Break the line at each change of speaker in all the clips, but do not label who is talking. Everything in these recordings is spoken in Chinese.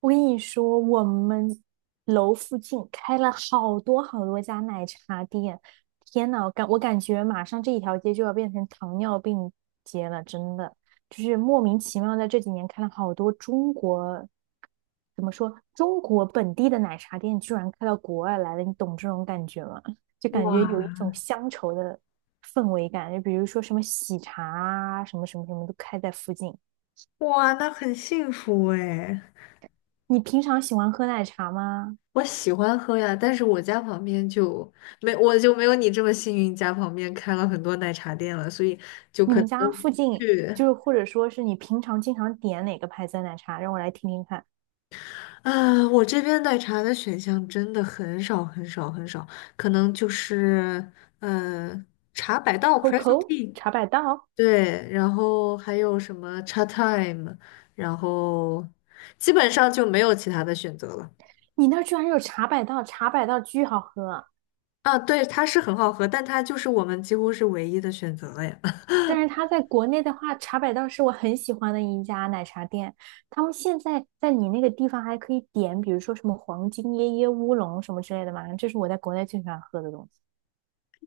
我跟你说，我们楼附近开了好多好多家奶茶店，天呐，我感觉马上这一条街就要变成糖尿病街了，真的，就是莫名其妙在这几年开了好多中国，怎么说，中国本地的奶茶店居然开到国外来了，你懂这种感觉吗？就感觉有一种
哇
乡愁的氛围感，就比如说什么喜茶啊，什么什么什么都开在附近。
哇，那很幸福哎！
你平常喜欢喝奶茶吗？
我喜欢喝呀，但是我家旁边就没，我就没有你这么幸运，家旁边开了很多奶茶店了，所以就
你
可
们
能
家附近
去
就是或者说是你平常经常点哪个牌子的奶茶？让我来听听看。
啊，我这边奶茶的选项真的很少很少很少，可能就是嗯，茶百道 （Presso
COCO
Tea）
茶百道，
对，然后还有什么茶 Time，然后基本上就没有其他的选择了。
你那儿居然有茶百道，茶百道巨好喝。
啊，对，它是很好喝，但它就是我们几乎是唯一的选择了呀。
但是它在国内的话，茶百道是我很喜欢的一家奶茶店。他们现在在你那个地方还可以点，比如说什么黄金椰椰乌龙什么之类的嘛，这是我在国内最喜欢喝的东西。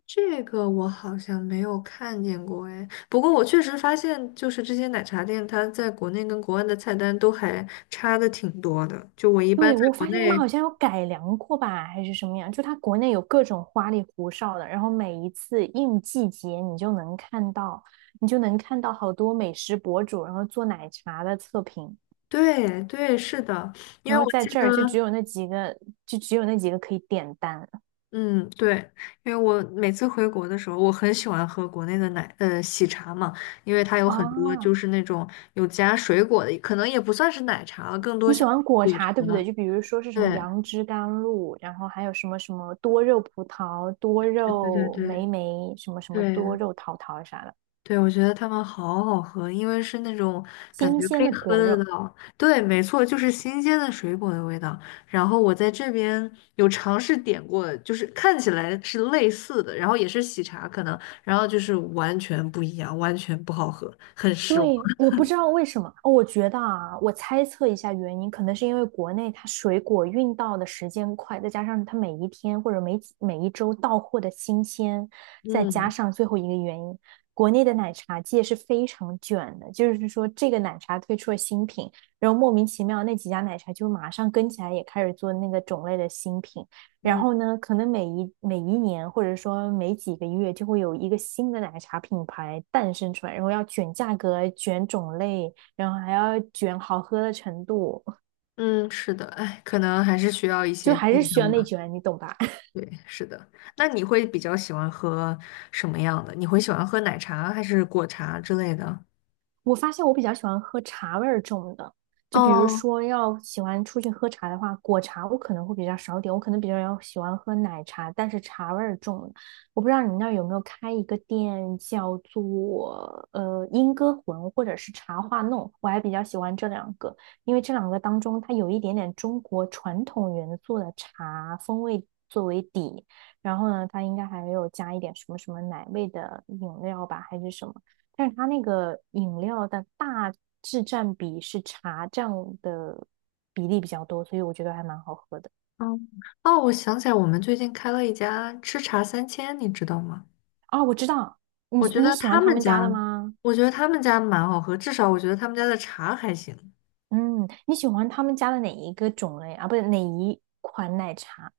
这个我好像没有看见过哎，不过我确实发现，就是这些奶茶店，它在国内跟国外的菜单都还差的挺多的。就我一般
对，
在
我
国
发现他们
内，
好像有改良过吧，还是什么样？就它国内有各种花里胡哨的，然后每一次应季节，你就能看到，你就能看到好多美食博主，然后做奶茶的测评，
对对，是的，因
然
为
后
我
在
记
这
得，
儿就只有那几个，就只有那几个可以点单
嗯，对，因为我每次回国的时候，我很喜欢喝国内的喜茶嘛，因为它有
啊。
很多就是那种有加水果的，可能也不算是奶茶了，更多
你喜
像
欢果
果
茶对不对？
茶。
就比如说是什么
对，
杨枝甘露，然后还有什么什么多肉葡萄、多
对对
肉
对
莓莓，什么什么多
对
肉桃桃啥的，
对，我觉得它们好好喝，因为是那种感
新
觉可
鲜
以
的
喝
果
得
肉。
到。对，没错，就是新鲜的水果的味道。然后我在这边有尝试点过，就是看起来是类似的，然后也是喜茶可能，然后就是完全不一样，完全不好喝，很失望。
对，我不知道为什么，哦，我觉得啊，我猜测一下原因，可能是因为国内它水果运到的时间快，再加上它每一天或者每几每一周到货的新鲜，再加
嗯
上最后一个原因，国内的奶茶界是非常卷的，就是说这个奶茶推出了新品，然后莫名其妙那几家奶茶就马上跟起来，也开始做那个种类的新品，然
嗯
后呢，可能每一年，或者说每几个月，就会有一个新的奶茶品牌诞生出来，然后要卷价格、卷种类，然后还要卷好喝的程度，
嗯，是的，哎，可能还是需要一
就
些
还是
竞
需要
争
内
吧。
卷，你懂吧？
对，是的。那你会比较喜欢喝什么样的？你会喜欢喝奶茶还是果茶之类的？
我发现我比较喜欢喝茶味儿重的，就比如
哦，
说要喜欢出去喝茶的话，果茶我可能会比较少点，我可能比较要喜欢喝奶茶，但是茶味儿重的，我不知道你那儿有没有开一个店叫做莺歌魂或者是茶话弄，我还比较喜欢这两个，因为这两个当中它有一点点中国传统元素的茶风味作为底，然后呢，它应该还有加一点什么什么奶味的饮料吧，还是什么。但是它那个饮料的大致占比是茶这样的比例比较多，所以我觉得还蛮好喝的。
哦哦，我想起来，我们最近开了一家吃茶三千，你知道吗？
啊，我知道，你
我觉
你
得
喜欢
他
他
们
们家
家，
的吗？
我觉得他们家蛮好喝，至少我觉得他们家的茶还行。
嗯，你喜欢他们家的哪一个种类啊？不是哪一款奶茶？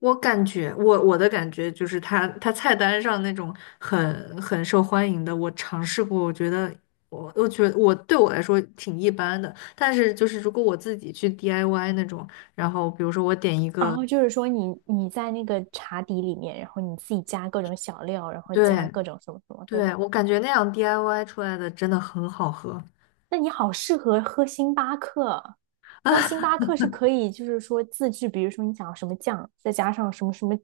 我感觉，我的感觉就是他菜单上那种很受欢迎的，我尝试过，我觉得对我来说挺一般的。但是就是如果我自己去 DIY 那种，然后比如说我点一
然
个，
后就是说你在那个茶底里面，然后你自己加各种小料，然后加
对
各种什么什么，对
对，
吧？
我感觉那样 DIY 出来的真的很好喝。
那你好适合喝星巴克，然后星 巴克是可以就是说自制，比如说你想要什么酱，再加上什么什么，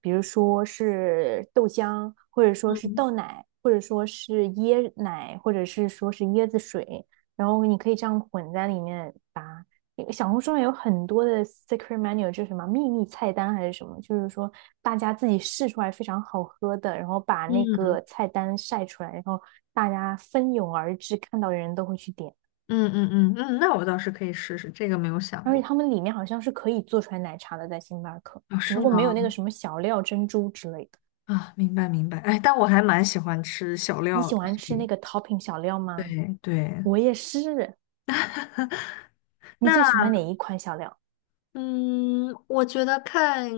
比如说是豆浆，或者说是
嗯
豆奶，或者说是椰奶，或者是说是椰子水，然后你可以这样混在里面。小红书上有很多的 secret menu，就是什么秘密菜单还是什么，就是说大家自己试出来非常好喝的，然后把那
嗯
个菜单晒出来，然后大家蜂拥而至，看到的人都会去点。
嗯嗯嗯嗯，那我倒是可以试试，这个没有想
而且
过。
他们里面好像是可以做出来奶茶的，在星巴克，
哦，
只
是
不过没有那个
吗？
什么小料珍珠之类的。
啊，明白明白。哎，但我还蛮喜欢吃小
你
料
喜
的，所
欢吃
以
那个 topping 小料吗？
对对。
我也是。你
那
最喜欢哪一款小料？
嗯，我觉得看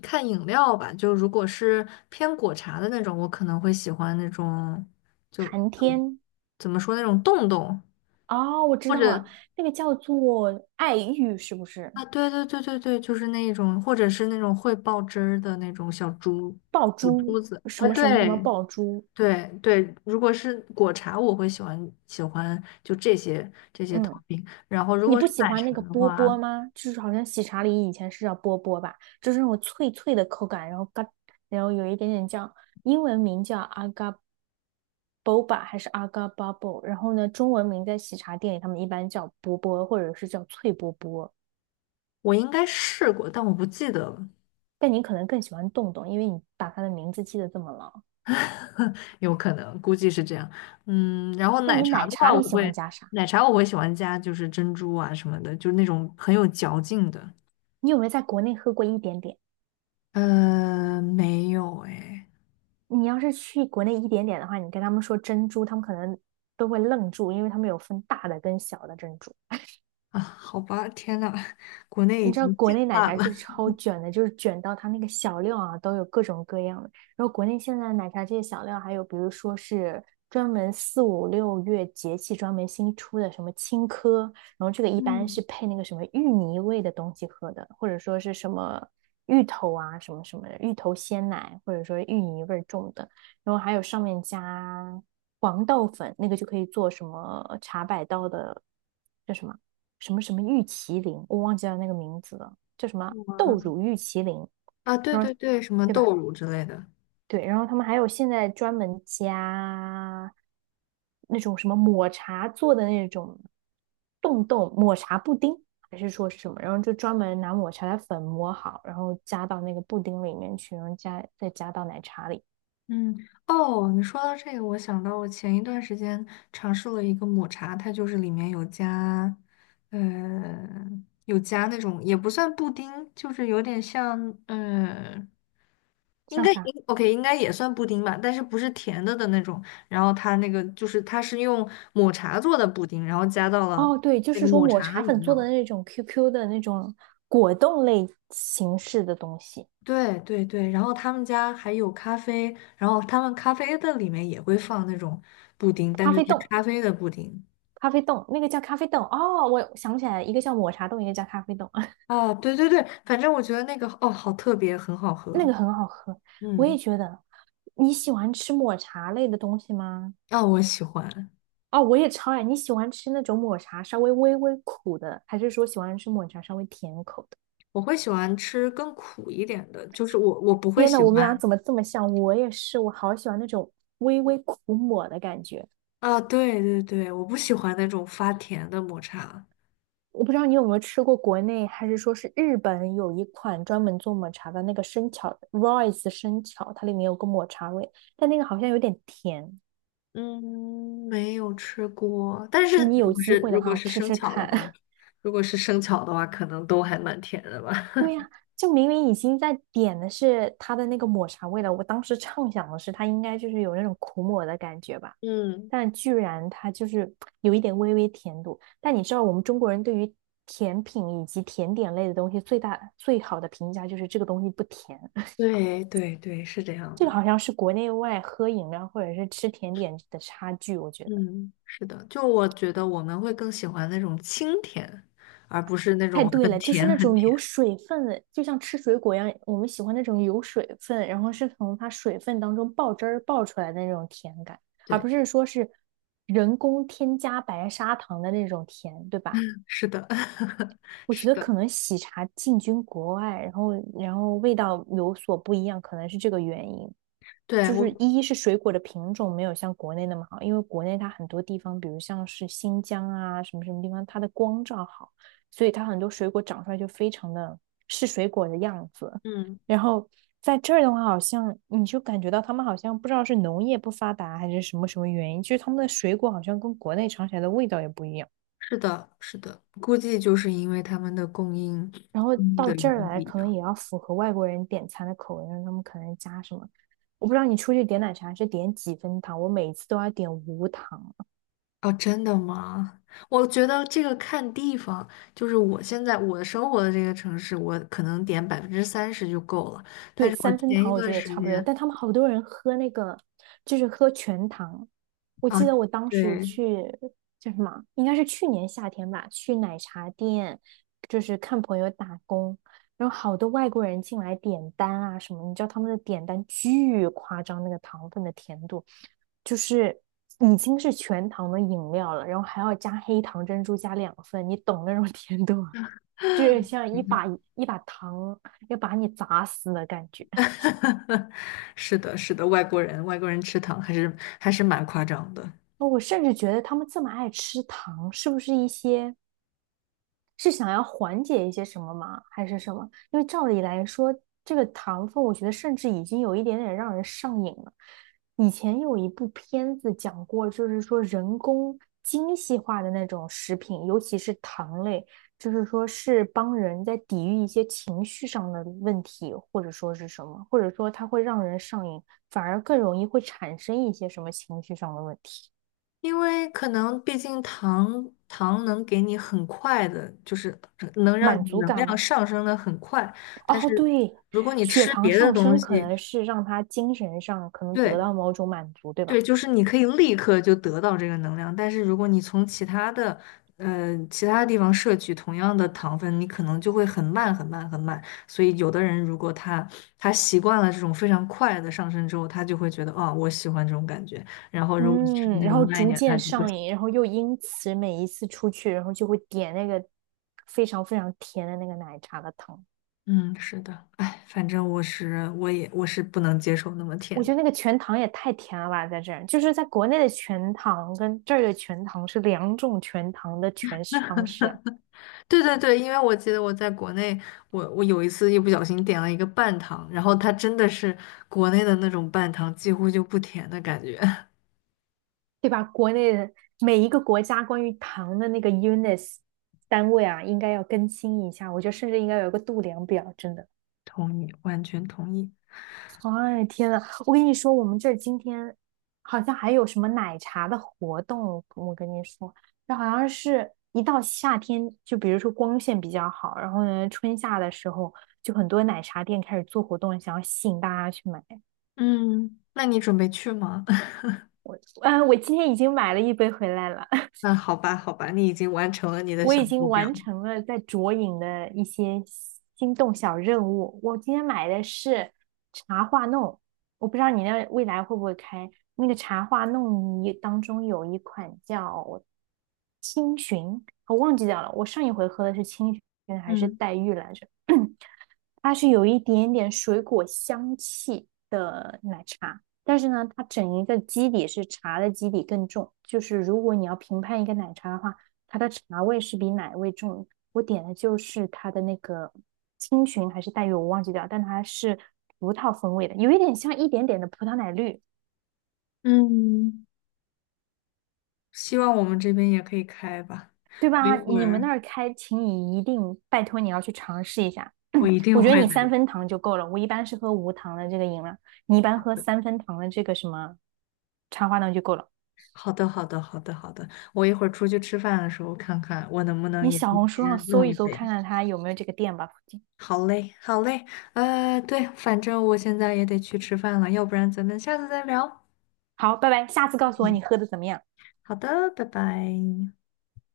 看饮料吧，就如果是偏果茶的那种，我可能会喜欢那种，就
寒天。
怎么说那种冻冻，
哦，我知
或
道了，
者
那个叫做爱玉，是不是？
啊，对对对对对，就是那一种，或者是那种会爆汁儿的那种
爆
小
珠，
珠子
什
啊，
么什么什么
对
爆珠？
对对，如果是果茶，我会喜欢就这些
嗯，
topping。然后如
你
果
不
是
喜
奶
欢
茶
那个
的
波
话，
波吗？就是好像喜茶里以前是叫波波吧，就是那种脆脆的口感，然后嘎，然后有一点点酱，英文名叫阿嘎 a boba 还是阿嘎 a bubble，然后呢，中文名在喜茶店里他们一般叫波波或者是叫脆波波，
我应该试过，但我不记得了，
但你可能更喜欢洞洞，因为你把它的名字记得这么牢。
有可能估计是这样。嗯，然后
那
奶
你
茶
奶
的
茶
话，
里喜欢加啥？
奶茶我会喜欢加就是珍珠啊什么的，就是那种很有嚼劲的。
你有没有在国内喝过一点点？
没有哎
你要是去国内一点点的话，你跟他们说珍珠，他们可能都会愣住，因为他们有分大的跟小的珍珠。
啊，好吧，天呐，国内
你
已
知道
经
国
进
内奶
化
茶
了。
就是超卷的，就是卷到它那个小料啊都有各种各样的。然后国内现在奶茶这些小料，还有比如说是专门四五六月节气专门新出的什么青稞，然后这个一般是
嗯
配那个什么芋泥味的东西喝的，或者说是什么芋头啊什么什么的芋头鲜奶，或者说芋泥味儿重的。然后还有上面加黄豆粉，那个就可以做什么茶百道的，叫什么？什么什么玉麒麟，我忘记了那个名字了，叫什么豆乳玉麒麟，
啊，对
然
对
后
对，什么
对吧？
豆乳之类的。
对，然后他们还有现在专门加那种什么抹茶做的那种冻冻抹茶布丁，还是说是什么？然后就专门拿抹茶的粉磨好，然后加到那个布丁里面去，然后加到奶茶里，
嗯，哦，你说到这个，我想到我前一段时间尝试了一个抹茶，它就是里面呃，有加那种也不算布丁，就是有点像，呃，应
像
该
啥？
应 OK，应该也算布丁吧，但是不是甜的那种。然后它那个就是它是用抹茶做的布丁，然后加到了
哦，对，就
那个
是说
抹
抹
茶的
茶粉
饮
做
料
的
里。
那种 QQ 的那种果冻类形式的东西，
对对对，然后他们家还有咖啡，然后他们咖啡的里面也会放那种布丁，但
咖
是
啡
是
冻。
咖啡的布丁。
咖啡冻，那个叫咖啡冻哦，我想起来，一个叫抹茶冻，一个叫咖啡冻，
啊，对对对，反正我觉得那个哦，好特别，很好
那
喝。
个很好喝。我也
嗯，
觉得，你喜欢吃抹茶类的东西吗？
啊，我喜欢，
哦，我也超爱。你喜欢吃那种抹茶稍微微微苦的，还是说喜欢吃抹茶稍微甜口的？
我会喜欢吃更苦一点的，就是我不会
天呐，
喜
我们俩
欢
怎么这么像？我也是，我好喜欢那种微微苦抹的感觉。
啊，对对对，我不喜欢那种发甜的抹茶。
我不知道你有没有吃过国内，还是说是日本有一款专门做抹茶的那个生巧 Royce 生巧，它里面有个抹茶味，但那个好像有点甜。
嗯，没有吃过，但是
那你
如
有
果
机
是
会
如
的
果
话
是
吃
生
吃
巧的
看。
话，可能都还蛮甜的吧。
对 呀、就明明已经在点的是它的那个抹茶味了，我当时畅想的是它应该就是有那种苦抹的感觉吧，
嗯，
但居然它就是有一点微微甜度。但你知道我们中国人对于甜品以及甜点类的东西最大最好的评价就是这个东西不甜，
对对对，是这 样
这个
的。
好像是国内外喝饮料或者是吃甜点的差距，我觉得。
嗯，是的，就我觉得我们会更喜欢那种清甜，而不是那
太
种
对
很
了，就是
甜
那
很
种
甜。
有水分的，就像吃水果一样，我们喜欢那种有水分，然后是从它水分当中爆汁儿爆出来的那种甜感，而不
对，
是说是人工添加白砂糖的那种甜，对吧？
是的，
我觉
是
得
的，
可能喜茶进军国外，然后味道有所不一样，可能是这个原因。
对，
就
我，
是一是水果的品种没有像国内那么好，因为国内它很多地方，比如像是新疆啊什么什么地方，它的光照好，所以它很多水果长出来就非常的是水果的样子。
嗯，
然后在这儿的话，好像你就感觉到他们好像不知道是农业不发达还是什么什么原因，就是他们的水果好像跟国内尝起来的味道也不一样。
是的，是的，估计就是因为他们的供应
然后
供应
到
的源
这儿
不
来，
一
可能
样。
也要符合外国人点餐的口味，让他们可能加什么？我不知道你出去点奶茶是点几分糖，我每次都要点无糖。
哦，真的吗？我觉得这个看地方，就是我现在我生活的这个城市，我可能点30%就够了。但
对，
是我
三分
前一
糖我
段
觉得也
时
差不多，
间
但他们好多人喝那个，就是喝全糖。我
啊，
记得我当时
对。
去叫什么，应该是去年夏天吧，去奶茶店，就是看朋友打工，然后好多外国人进来点单啊什么，你知道他们的点单巨夸张，那个糖分的甜度，就是已经是全糖的饮料了，然后还要加黑糖珍珠加两份，你懂那种 甜度吗？就是像一把糖要把你砸死的感觉。
是的，是的，外国人吃糖还是蛮夸张的，
哦我甚至觉得他们这么爱吃糖，是不是一些是想要缓解一些什么吗？还是什么？因为照理来说，这个糖分，我觉得甚至已经有一点点让人上瘾了。以前有一部片子讲过，就是说人工精细化的那种食品，尤其是糖类，就是说是帮人在抵御一些情绪上的问题，或者说是什么，或者说它会让人上瘾，反而更容易会产生一些什么情绪上的问题，
因为可能毕竟糖能给你很快的，就是能让
满
你
足
能
感
量
吗？
上升的很快，但
哦，
是
对，
如果你
血
吃
糖
别的
上
东
升可
西，
能是让他精神上可能得
对，
到某种满足，对吧？
对，就是你可以立刻就得到这个能量，但是如果你从其他地方摄取同样的糖分，你可能就会很慢、很慢、很慢。所以，有的人如果他习惯了这种非常快的上升之后，他就会觉得啊、我喜欢这种感觉。然后，如果是
嗯，
那
然
种
后
慢一
逐
点，他
渐
就不
上
行。
瘾，然后又因此每一次出去，然后就会点那个非常非常甜的那个奶茶的糖。
嗯，是的，哎，反正我是不能接受那么
我
甜
觉
的。
得那个全糖也太甜了吧，在这儿，就是在国内的全糖跟这儿的全糖是两种全糖的诠释方式，
对对对，因为我记得我在国内，我有一次一不小心点了一个半糖，然后它真的是国内的那种半糖，几乎就不甜的感觉。
对吧？国内的每一个国家关于糖的那个 units 单位啊，应该要更新一下，我觉得甚至应该有一个度量表，真的。
同意，完全同意。
哎，天呐，我跟你说，我们这儿今天好像还有什么奶茶的活动，我跟你说，这好像是一到夏天，就比如说光线比较好，然后呢，春夏的时候，就很多奶茶店开始做活动，想要吸引大家去买。
嗯，那你准备去吗？
嗯，我今天已经买了一杯回来了。
那好吧，好吧，你已经完成了你的
我
小
已经
目标。
完成了在卓影的一些心动小任务。我今天买的是茶话弄，我不知道你那未来会不会开那个茶话弄一当中有一款叫青寻，我忘记掉了。我上一回喝的是青寻还是
嗯
黛玉来着？它是有一点点水果香气，但是呢，它整一个基底是茶的基底更重，就是如果你要评判一个奶茶的话，它的茶味是比奶味重。我点的就是它的那个青寻还是黛玉，我忘记掉，但它是葡萄风味的，有一点像一点点的葡萄奶绿，
嗯，希望我们这边也可以开吧。
对
我一
吧？
会
你们那
儿
儿开，请你一定拜托你要去尝试一下。
我一 定
我觉得
会
你
的。
三分糖就够了，我一般是喝无糖的这个饮料，你一般喝三分糖的这个什么茶花糖就够了。
好的，好的，好的，好的。我一会儿出去吃饭的时候看看，我能不能
你
也
小
今
红书上
天
搜
弄
一
一
搜，看
杯。
看它有没有这个店吧，附近。
好嘞，好嘞，对，反正我现在也得去吃饭了，要不然咱们下次再聊。
好，拜拜，下次告诉我
嗯，
你喝的怎么样。
好的，拜拜。